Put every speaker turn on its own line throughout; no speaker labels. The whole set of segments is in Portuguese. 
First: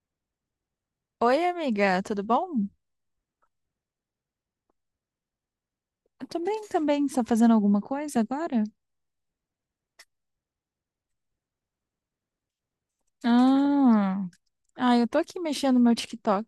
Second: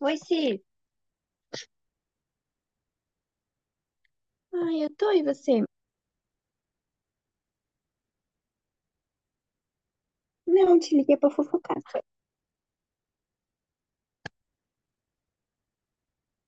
Oi, Si.
Oi, amiga, tudo bom?
Ai, eu tô, e você?
Eu tô bem também. Você tá fazendo alguma coisa agora?
Não, te liguei pra fofocar.
Ah, eu tô aqui mexendo no meu TikTok.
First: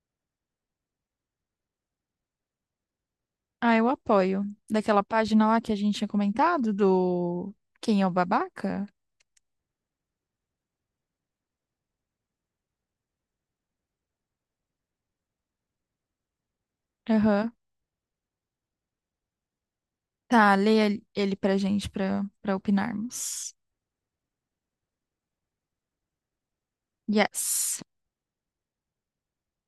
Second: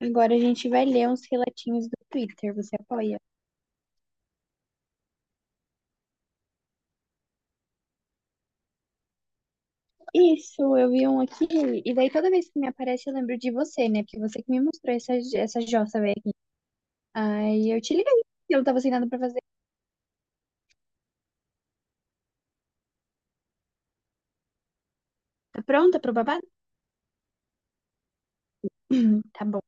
Agora a gente vai ler uns relatinhos do Twitter, você apoia?
Ah, eu apoio. Daquela página lá que a gente tinha comentado do Quem é o Babaca?
Isso, eu vi um aqui, e daí toda vez que me aparece eu lembro de você, né? Porque você que me mostrou essa jossa velha aqui.
Aham.
Aí eu te liguei, eu não tava sem nada pra fazer.
Tá, leia ele pra gente pra opinarmos.
Tá pronta pro babado?
Yes.
Tá bom.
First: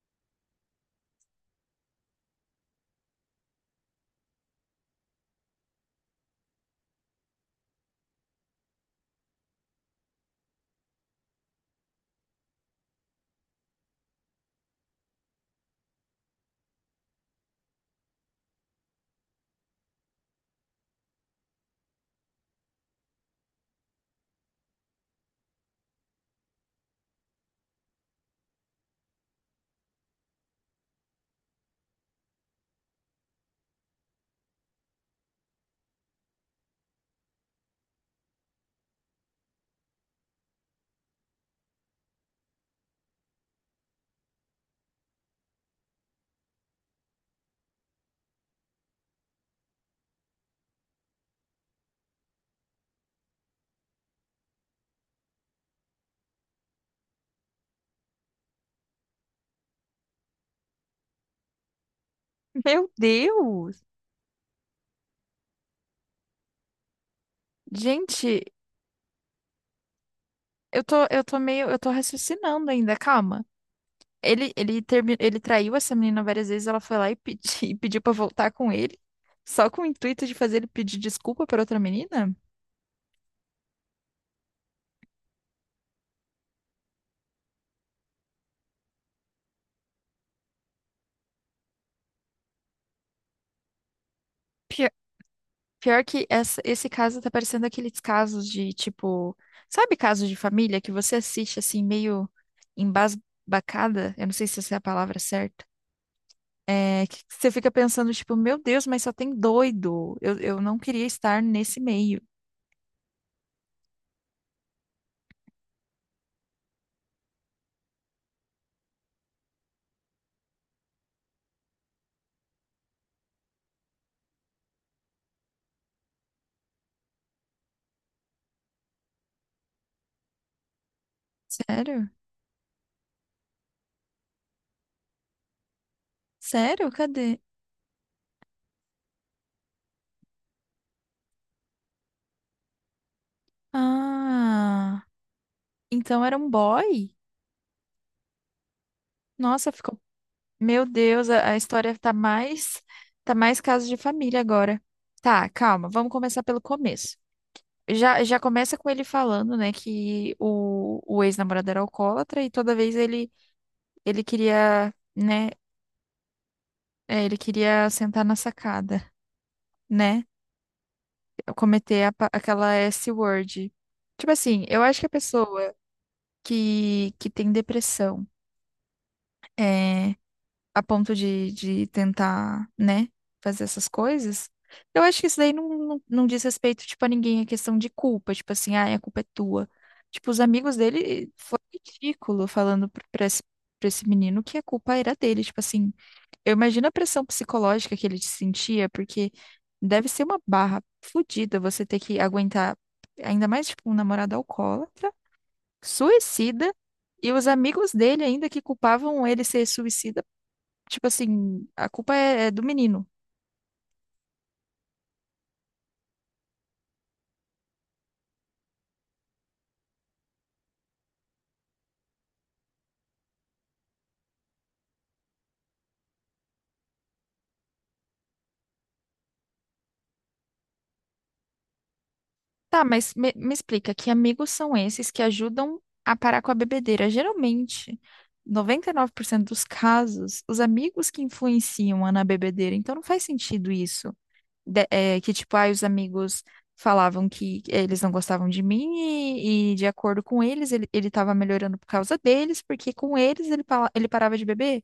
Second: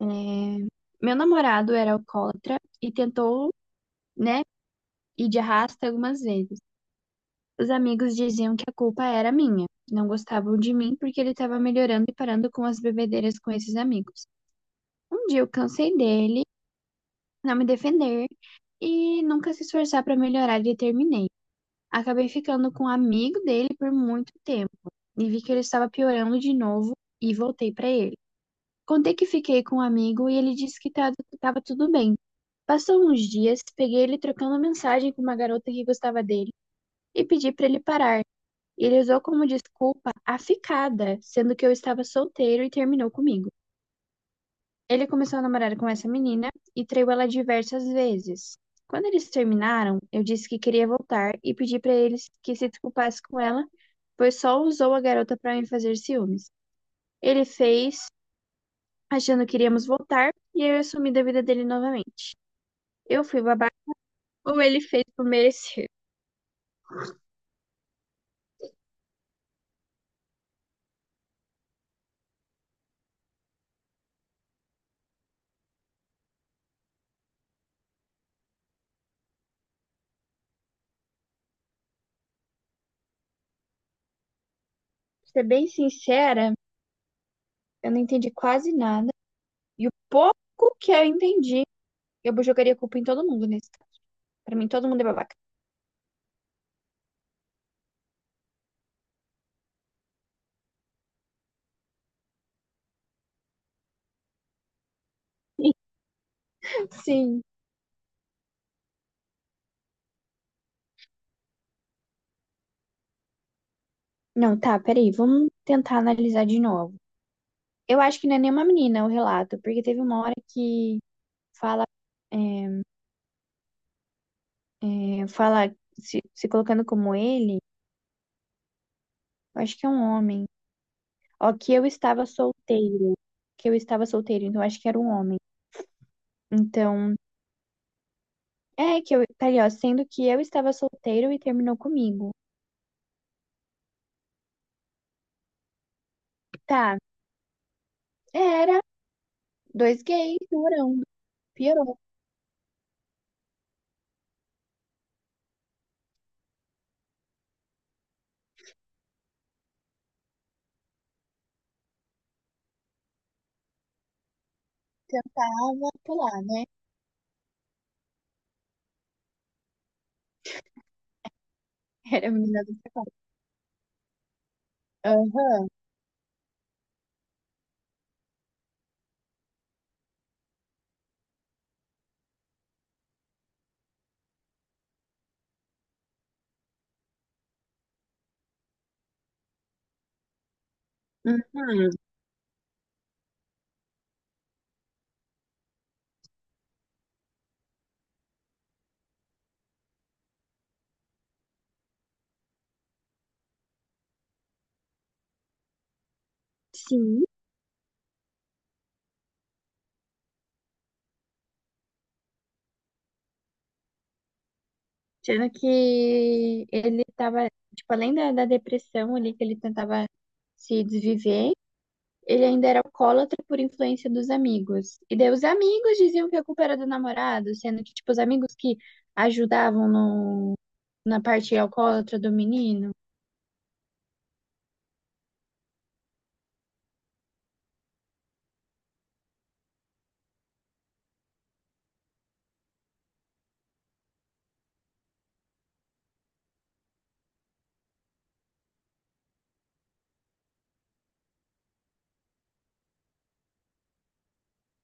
É, Meu namorado era alcoólatra e tentou, né, ir de arrasta algumas vezes. Os amigos diziam que a culpa era minha. Não gostavam de mim porque ele estava melhorando e parando com as bebedeiras com esses amigos. Um dia eu cansei dele, não me defender e nunca se esforçar para melhorar e terminei. Acabei ficando com um amigo dele por muito tempo e vi que ele estava piorando de novo e voltei para ele. Contei que fiquei com um amigo e ele disse que estava tudo bem. Passou uns dias, peguei ele trocando mensagem com uma garota que gostava dele e pedi para ele parar e ele usou como desculpa a ficada, sendo que eu estava solteiro e terminou comigo. Ele começou a namorar com essa menina e traiu ela diversas vezes. Quando eles terminaram, eu disse que queria voltar e pedi para eles que se desculpasse com ela, pois só usou a garota para me fazer ciúmes. Ele fez, achando que iríamos voltar, e eu assumi da vida dele novamente.
Meu
Eu fui babaca
Deus!
ou ele fez por merecer.
Gente, eu tô raciocinando ainda, calma. Ele traiu essa menina várias vezes, ela foi lá e e pediu pra voltar com ele, só com o intuito de fazer ele pedir desculpa pra outra menina?
Pra ser bem sincera, eu não entendi quase nada, e o pouco que eu entendi eu jogaria culpa em todo mundo nesse. Caso. Pra mim, todo
Pior,
mundo é babaca.
pior que esse caso tá parecendo aqueles casos de, tipo, sabe casos de família que você assiste assim, meio embasbacada? Eu não sei se essa é a palavra certa. É, que
Sim.
você fica pensando, tipo, meu Deus, mas só tem doido. Eu não queria estar nesse meio.
Não, tá, peraí, vamos tentar analisar de novo. Eu acho que não é nenhuma menina o relato, porque teve uma hora que fala, é, fala se colocando como ele, eu acho que é um homem. Ó, que eu
Sério?
estava solteiro, que eu estava solteiro, então eu acho que era um homem.
Sério?
Então,
Cadê?
é que eu, tá ali, ó, sendo que eu estava solteiro e terminou comigo.
Ah, então era um
Tá,
boy?
era,
Nossa, ficou.
dois gays,
Meu
durão,
Deus, a história
piorou,
tá mais caso de família agora. Tá, calma, vamos começar pelo começo. Já começa com ele falando, né, que o ex-namorado era alcoólatra e toda vez ele queria, né,
tava, pular, né?
ele queria sentar na sacada, né? Cometer a
Era a menina
aquela
do sapato.
S-word. Tipo assim, eu acho que a
Aham.
pessoa que tem depressão é, a ponto de tentar, né, fazer essas coisas. Eu acho que isso daí não diz respeito, tipo, a ninguém, é questão de culpa, tipo assim, ah, a culpa é tua. Tipo, os amigos dele foi
Uhum.
ridículo falando pra esse, pra esse menino que a culpa era dele, tipo assim, eu imagino a pressão psicológica que ele sentia, porque deve ser uma barra fodida você ter que aguentar, ainda mais, tipo, um namorado alcoólatra, suicida,
Sim.
e os amigos dele ainda que culpavam ele ser suicida. Tipo assim, a culpa é do menino.
Sendo que ele tava, tipo, além da depressão ali, que ele tentava se desviver, ele ainda era alcoólatra por influência dos amigos. E daí os amigos diziam que a culpa era do namorado, sendo que, tipo, os amigos que ajudavam no, na parte alcoólatra do
Tá,
menino.
mas me explica, que amigos são esses que ajudam a parar com a bebedeira? Geralmente, 99% dos casos, os amigos que influenciam a na bebedeira. Então não faz sentido isso. Que tipo, ai, os amigos falavam que eles não gostavam de mim e de acordo com eles, ele tava melhorando por causa deles, porque com eles ele parava de beber?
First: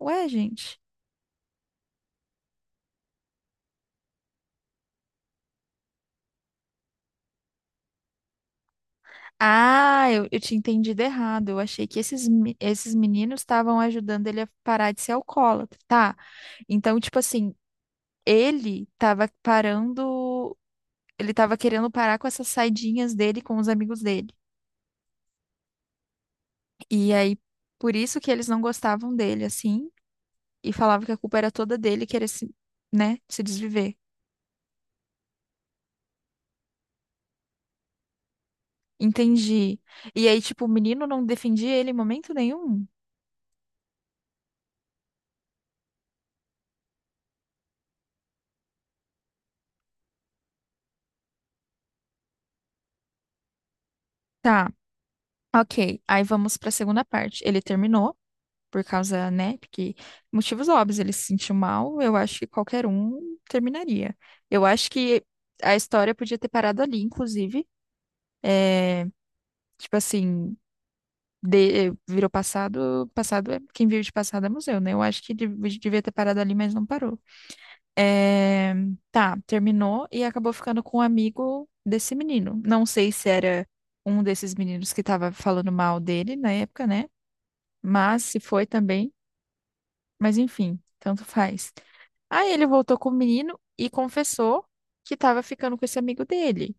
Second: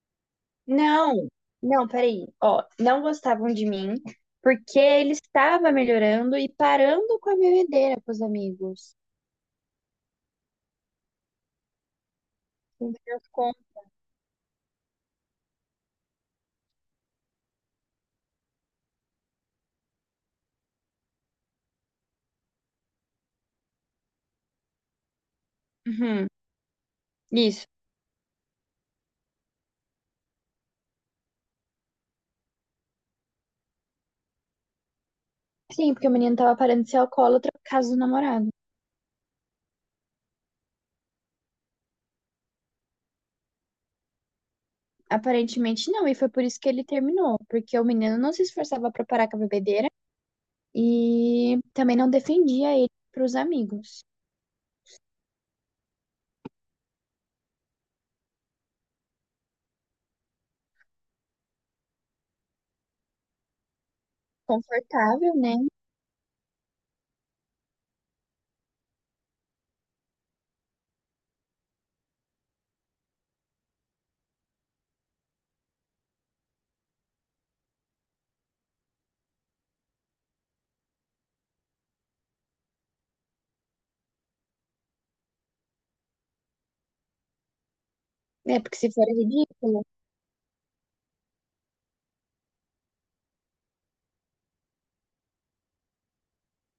Ué, gente.
Não, não, peraí. Ó, não gostavam de mim, porque ele estava melhorando e parando com a bebedeira com os amigos.
Ah, eu tinha entendido errado. Eu achei que
Meu
esses
Deus,
meninos
como?
estavam ajudando ele a parar de ser alcoólatra. Tá. Então, tipo assim, ele tava parando. Ele tava querendo parar com essas saidinhas dele com os amigos dele.
Uhum.
E aí,
Isso.
por isso que eles não gostavam dele, assim, e falavam que a culpa era toda dele querer se, né, se desviver.
Sim, porque o menino tava parando de ser alcoólatra por causa do namorado.
Entendi. E aí, tipo, o menino não defendia ele em momento nenhum.
Aparentemente não, e foi por isso que ele terminou, porque o menino não se esforçava pra parar com a bebedeira e também não defendia ele pros amigos.
Tá, ok. Aí vamos pra segunda parte. Ele terminou por causa, né? Porque motivos óbvios, ele se sentiu mal, eu acho que qualquer um terminaria. Eu acho que
Confortável, né?
a história podia ter parado ali, inclusive. É, tipo assim, virou passado, passado é quem vive de passado é museu, né? Eu acho que devia ter parado ali, mas não parou. É, tá, terminou e acabou ficando com um amigo desse menino. Não sei se era um desses meninos que tava falando mal dele na época, né? Mas se
É
foi
porque se for
também.
é ridículo.
Mas enfim, tanto faz. Aí ele voltou com o menino e confessou que tava ficando com esse amigo dele.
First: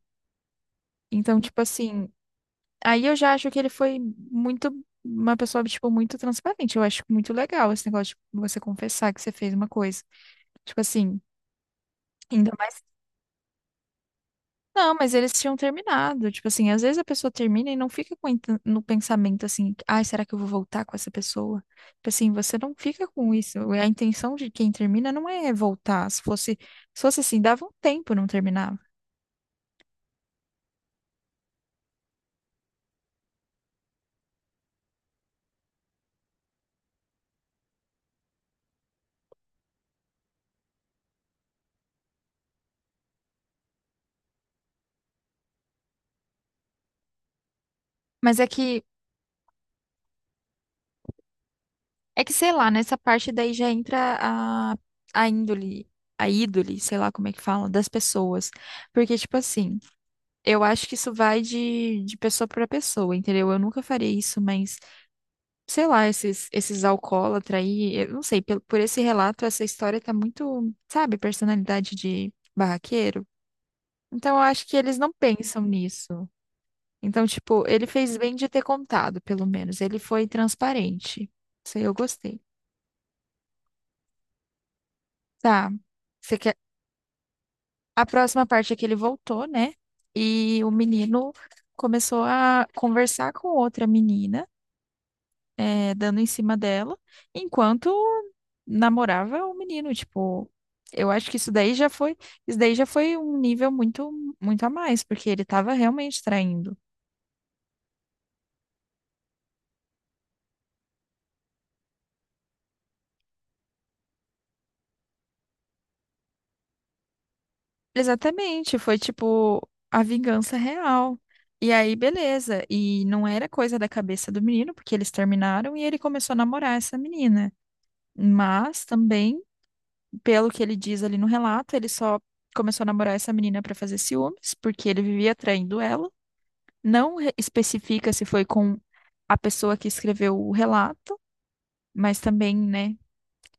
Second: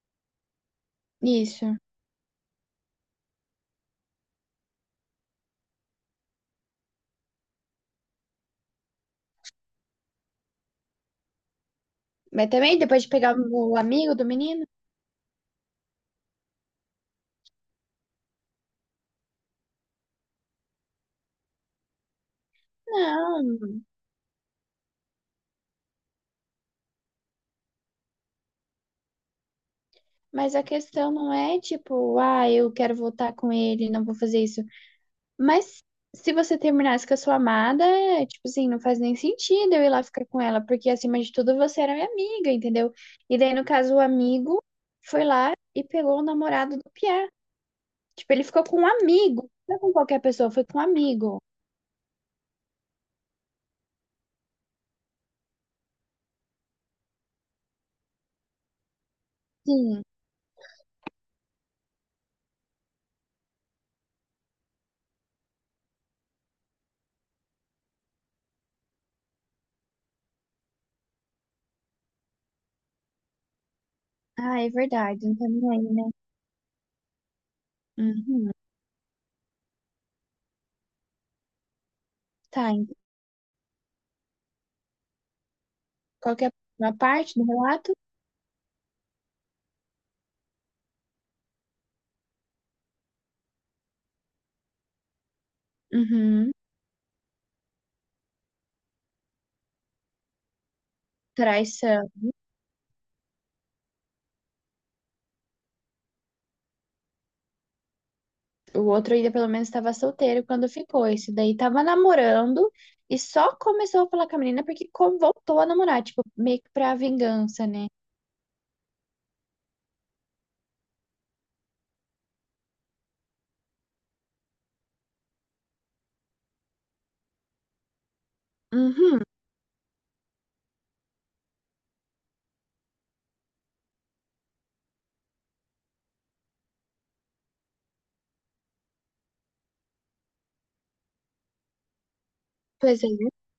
Então, tipo
Isso.
assim, aí eu já acho que ele foi muito, uma pessoa, tipo, muito transparente. Eu acho muito legal esse negócio de você confessar que você fez uma coisa. Tipo assim,
Mas
ainda
também
mais.
depois de pegar o amigo do menino?
Não, mas eles tinham terminado. Tipo assim, às vezes a pessoa termina e não fica com no pensamento assim, ai, será que eu vou voltar com essa pessoa? Tipo assim, você não fica com isso.
Não.
A intenção de quem termina não é voltar. Se fosse assim, dava um tempo, não terminava.
Mas a questão não é tipo, ah, eu quero voltar com ele, não vou fazer isso. Mas se você terminasse com a sua amada, é, tipo assim, não faz nem sentido eu ir lá ficar com ela, porque acima de tudo você era minha amiga, entendeu? E daí, no caso, o amigo foi lá e pegou o namorado do Pierre. Tipo,
Mas
ele ficou com um amigo, não com qualquer pessoa, foi com um amigo.
é que sei lá, nessa parte daí já entra a, a índole, a ídole, sei lá como é que fala, das pessoas. Porque, tipo assim,
Sim.
eu acho que isso vai de pessoa para pessoa, entendeu? Eu nunca faria isso, mas. Sei lá, esses alcoólatra aí, eu não sei, pelo, por esse relato, essa história tá muito, sabe, personalidade de barraqueiro. Então, eu
Ah,
acho
é
que eles não
verdade, não tá
pensam
nem aí, né?
nisso. Então, tipo, ele fez bem de
Uhum.
ter contado, pelo menos. Ele foi transparente. Isso aí eu gostei.
Tá, então,
Tá. Você
qualquer
quer...
uma parte do relato?
A próxima parte é que ele voltou, né? E o menino começou a conversar com outra menina. É, dando em
Uhum.
cima dela, enquanto namorava o menino, tipo, eu acho que
Traição.
isso daí já foi um nível muito, muito a mais, porque ele tava realmente traindo.
O outro ainda pelo menos estava solteiro quando ficou. Esse daí tava namorando e só começou a falar com a menina porque co- voltou a namorar, tipo, meio que pra vingança, né?
Exatamente, foi tipo a vingança real. E aí, beleza, e não era coisa da cabeça do menino, porque eles terminaram e ele começou a namorar essa menina. Mas
Uhum,
também, pelo que ele diz ali no relato, ele só começou a namorar essa menina para fazer ciúmes, porque ele vivia traindo ela. Especifica se foi com a pessoa que escreveu o relato, mas também, né,
pois é.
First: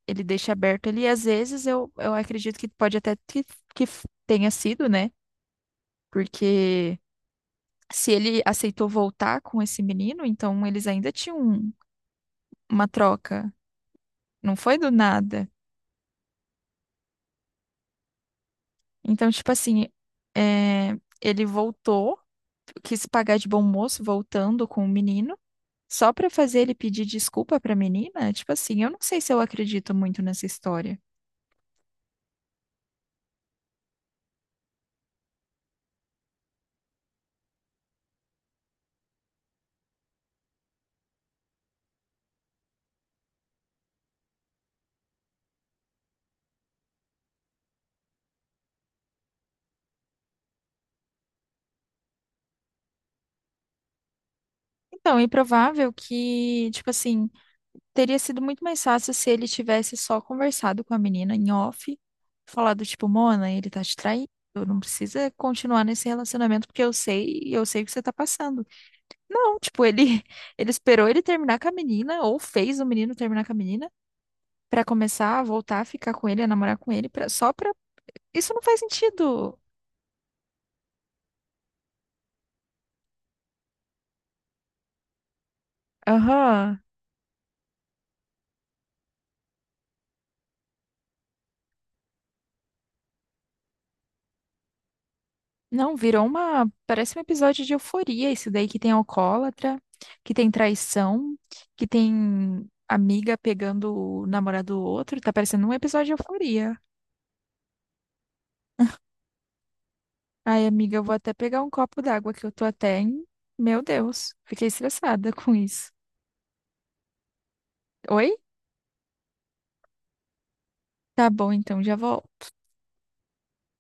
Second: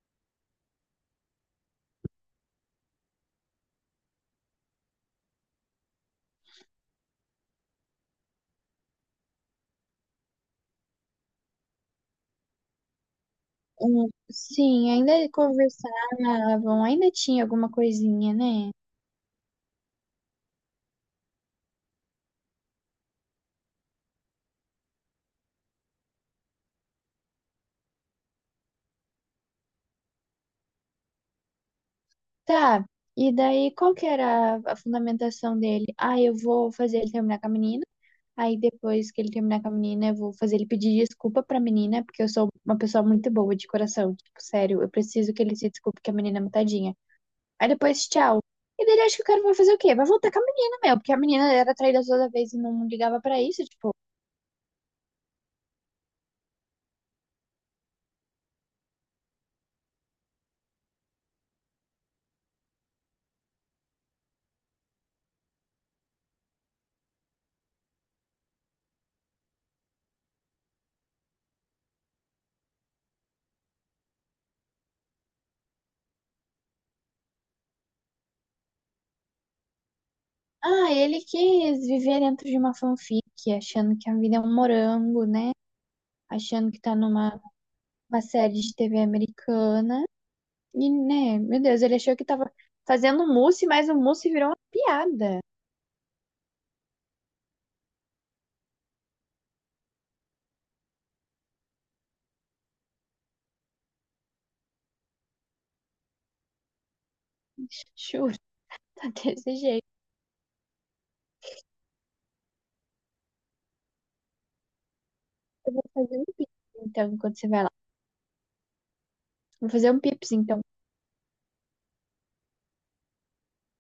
ele deixa aberto ali. Às vezes eu acredito que pode até tenha sido, né? Porque se ele aceitou voltar com esse menino, então eles ainda tinham uma troca.
Um-
Não foi do
sim, ainda
nada.
conversavam, ainda tinha alguma coisinha, né?
Então, tipo assim, é, ele voltou, quis pagar de bom moço voltando com o menino. Só pra fazer ele pedir desculpa pra menina? Tipo assim, eu não sei se eu acredito muito nessa história.
Tá. E daí, qual que era a fundamentação dele? Ah, eu vou fazer ele terminar com a menina. Aí depois que ele terminar com a menina, eu vou fazer ele pedir desculpa pra menina, porque eu sou uma pessoa muito boa de coração. Tipo, sério, eu preciso que ele se desculpe que a menina é mutadinha. Aí depois, tchau. E dele acho que o cara vai fazer o quê? Vai voltar com a menina, meu, porque a menina era traída toda vez e não ligava pra isso, tipo.
Então, é improvável que, tipo assim, teria sido muito mais fácil se ele tivesse só conversado com a menina em off, falado, tipo, Mona, ele tá te traindo, não precisa continuar nesse relacionamento porque eu sei o que você tá passando. Não, tipo, ele, ele esperou ele terminar com a menina, ou fez o menino terminar com a menina, pra começar a voltar a ficar com ele, a namorar com ele, só pra. Isso não faz sentido.
Ah, ele quis viver dentro de uma fanfic, achando que a vida é um morango, né? Achando que
Aham.
tá numa uma série de TV americana. E, né, meu Deus, ele achou que tava fazendo um mousse, mas o mousse virou uma piada.
Não, virou uma. Parece um episódio de euforia, isso daí que tem alcoólatra, que tem traição, que tem amiga pegando o namorado do outro. Tá parecendo um episódio de euforia.
Chu. Tá desse jeito.
Ai, amiga, eu vou até pegar um copo d'água que eu tô até em. Meu Deus, fiquei estressada com
Eu vou
isso.
fazer um pips, então, enquanto você vai lá.
Oi?
Vou fazer um pips, então.
Tá bom, então já volto.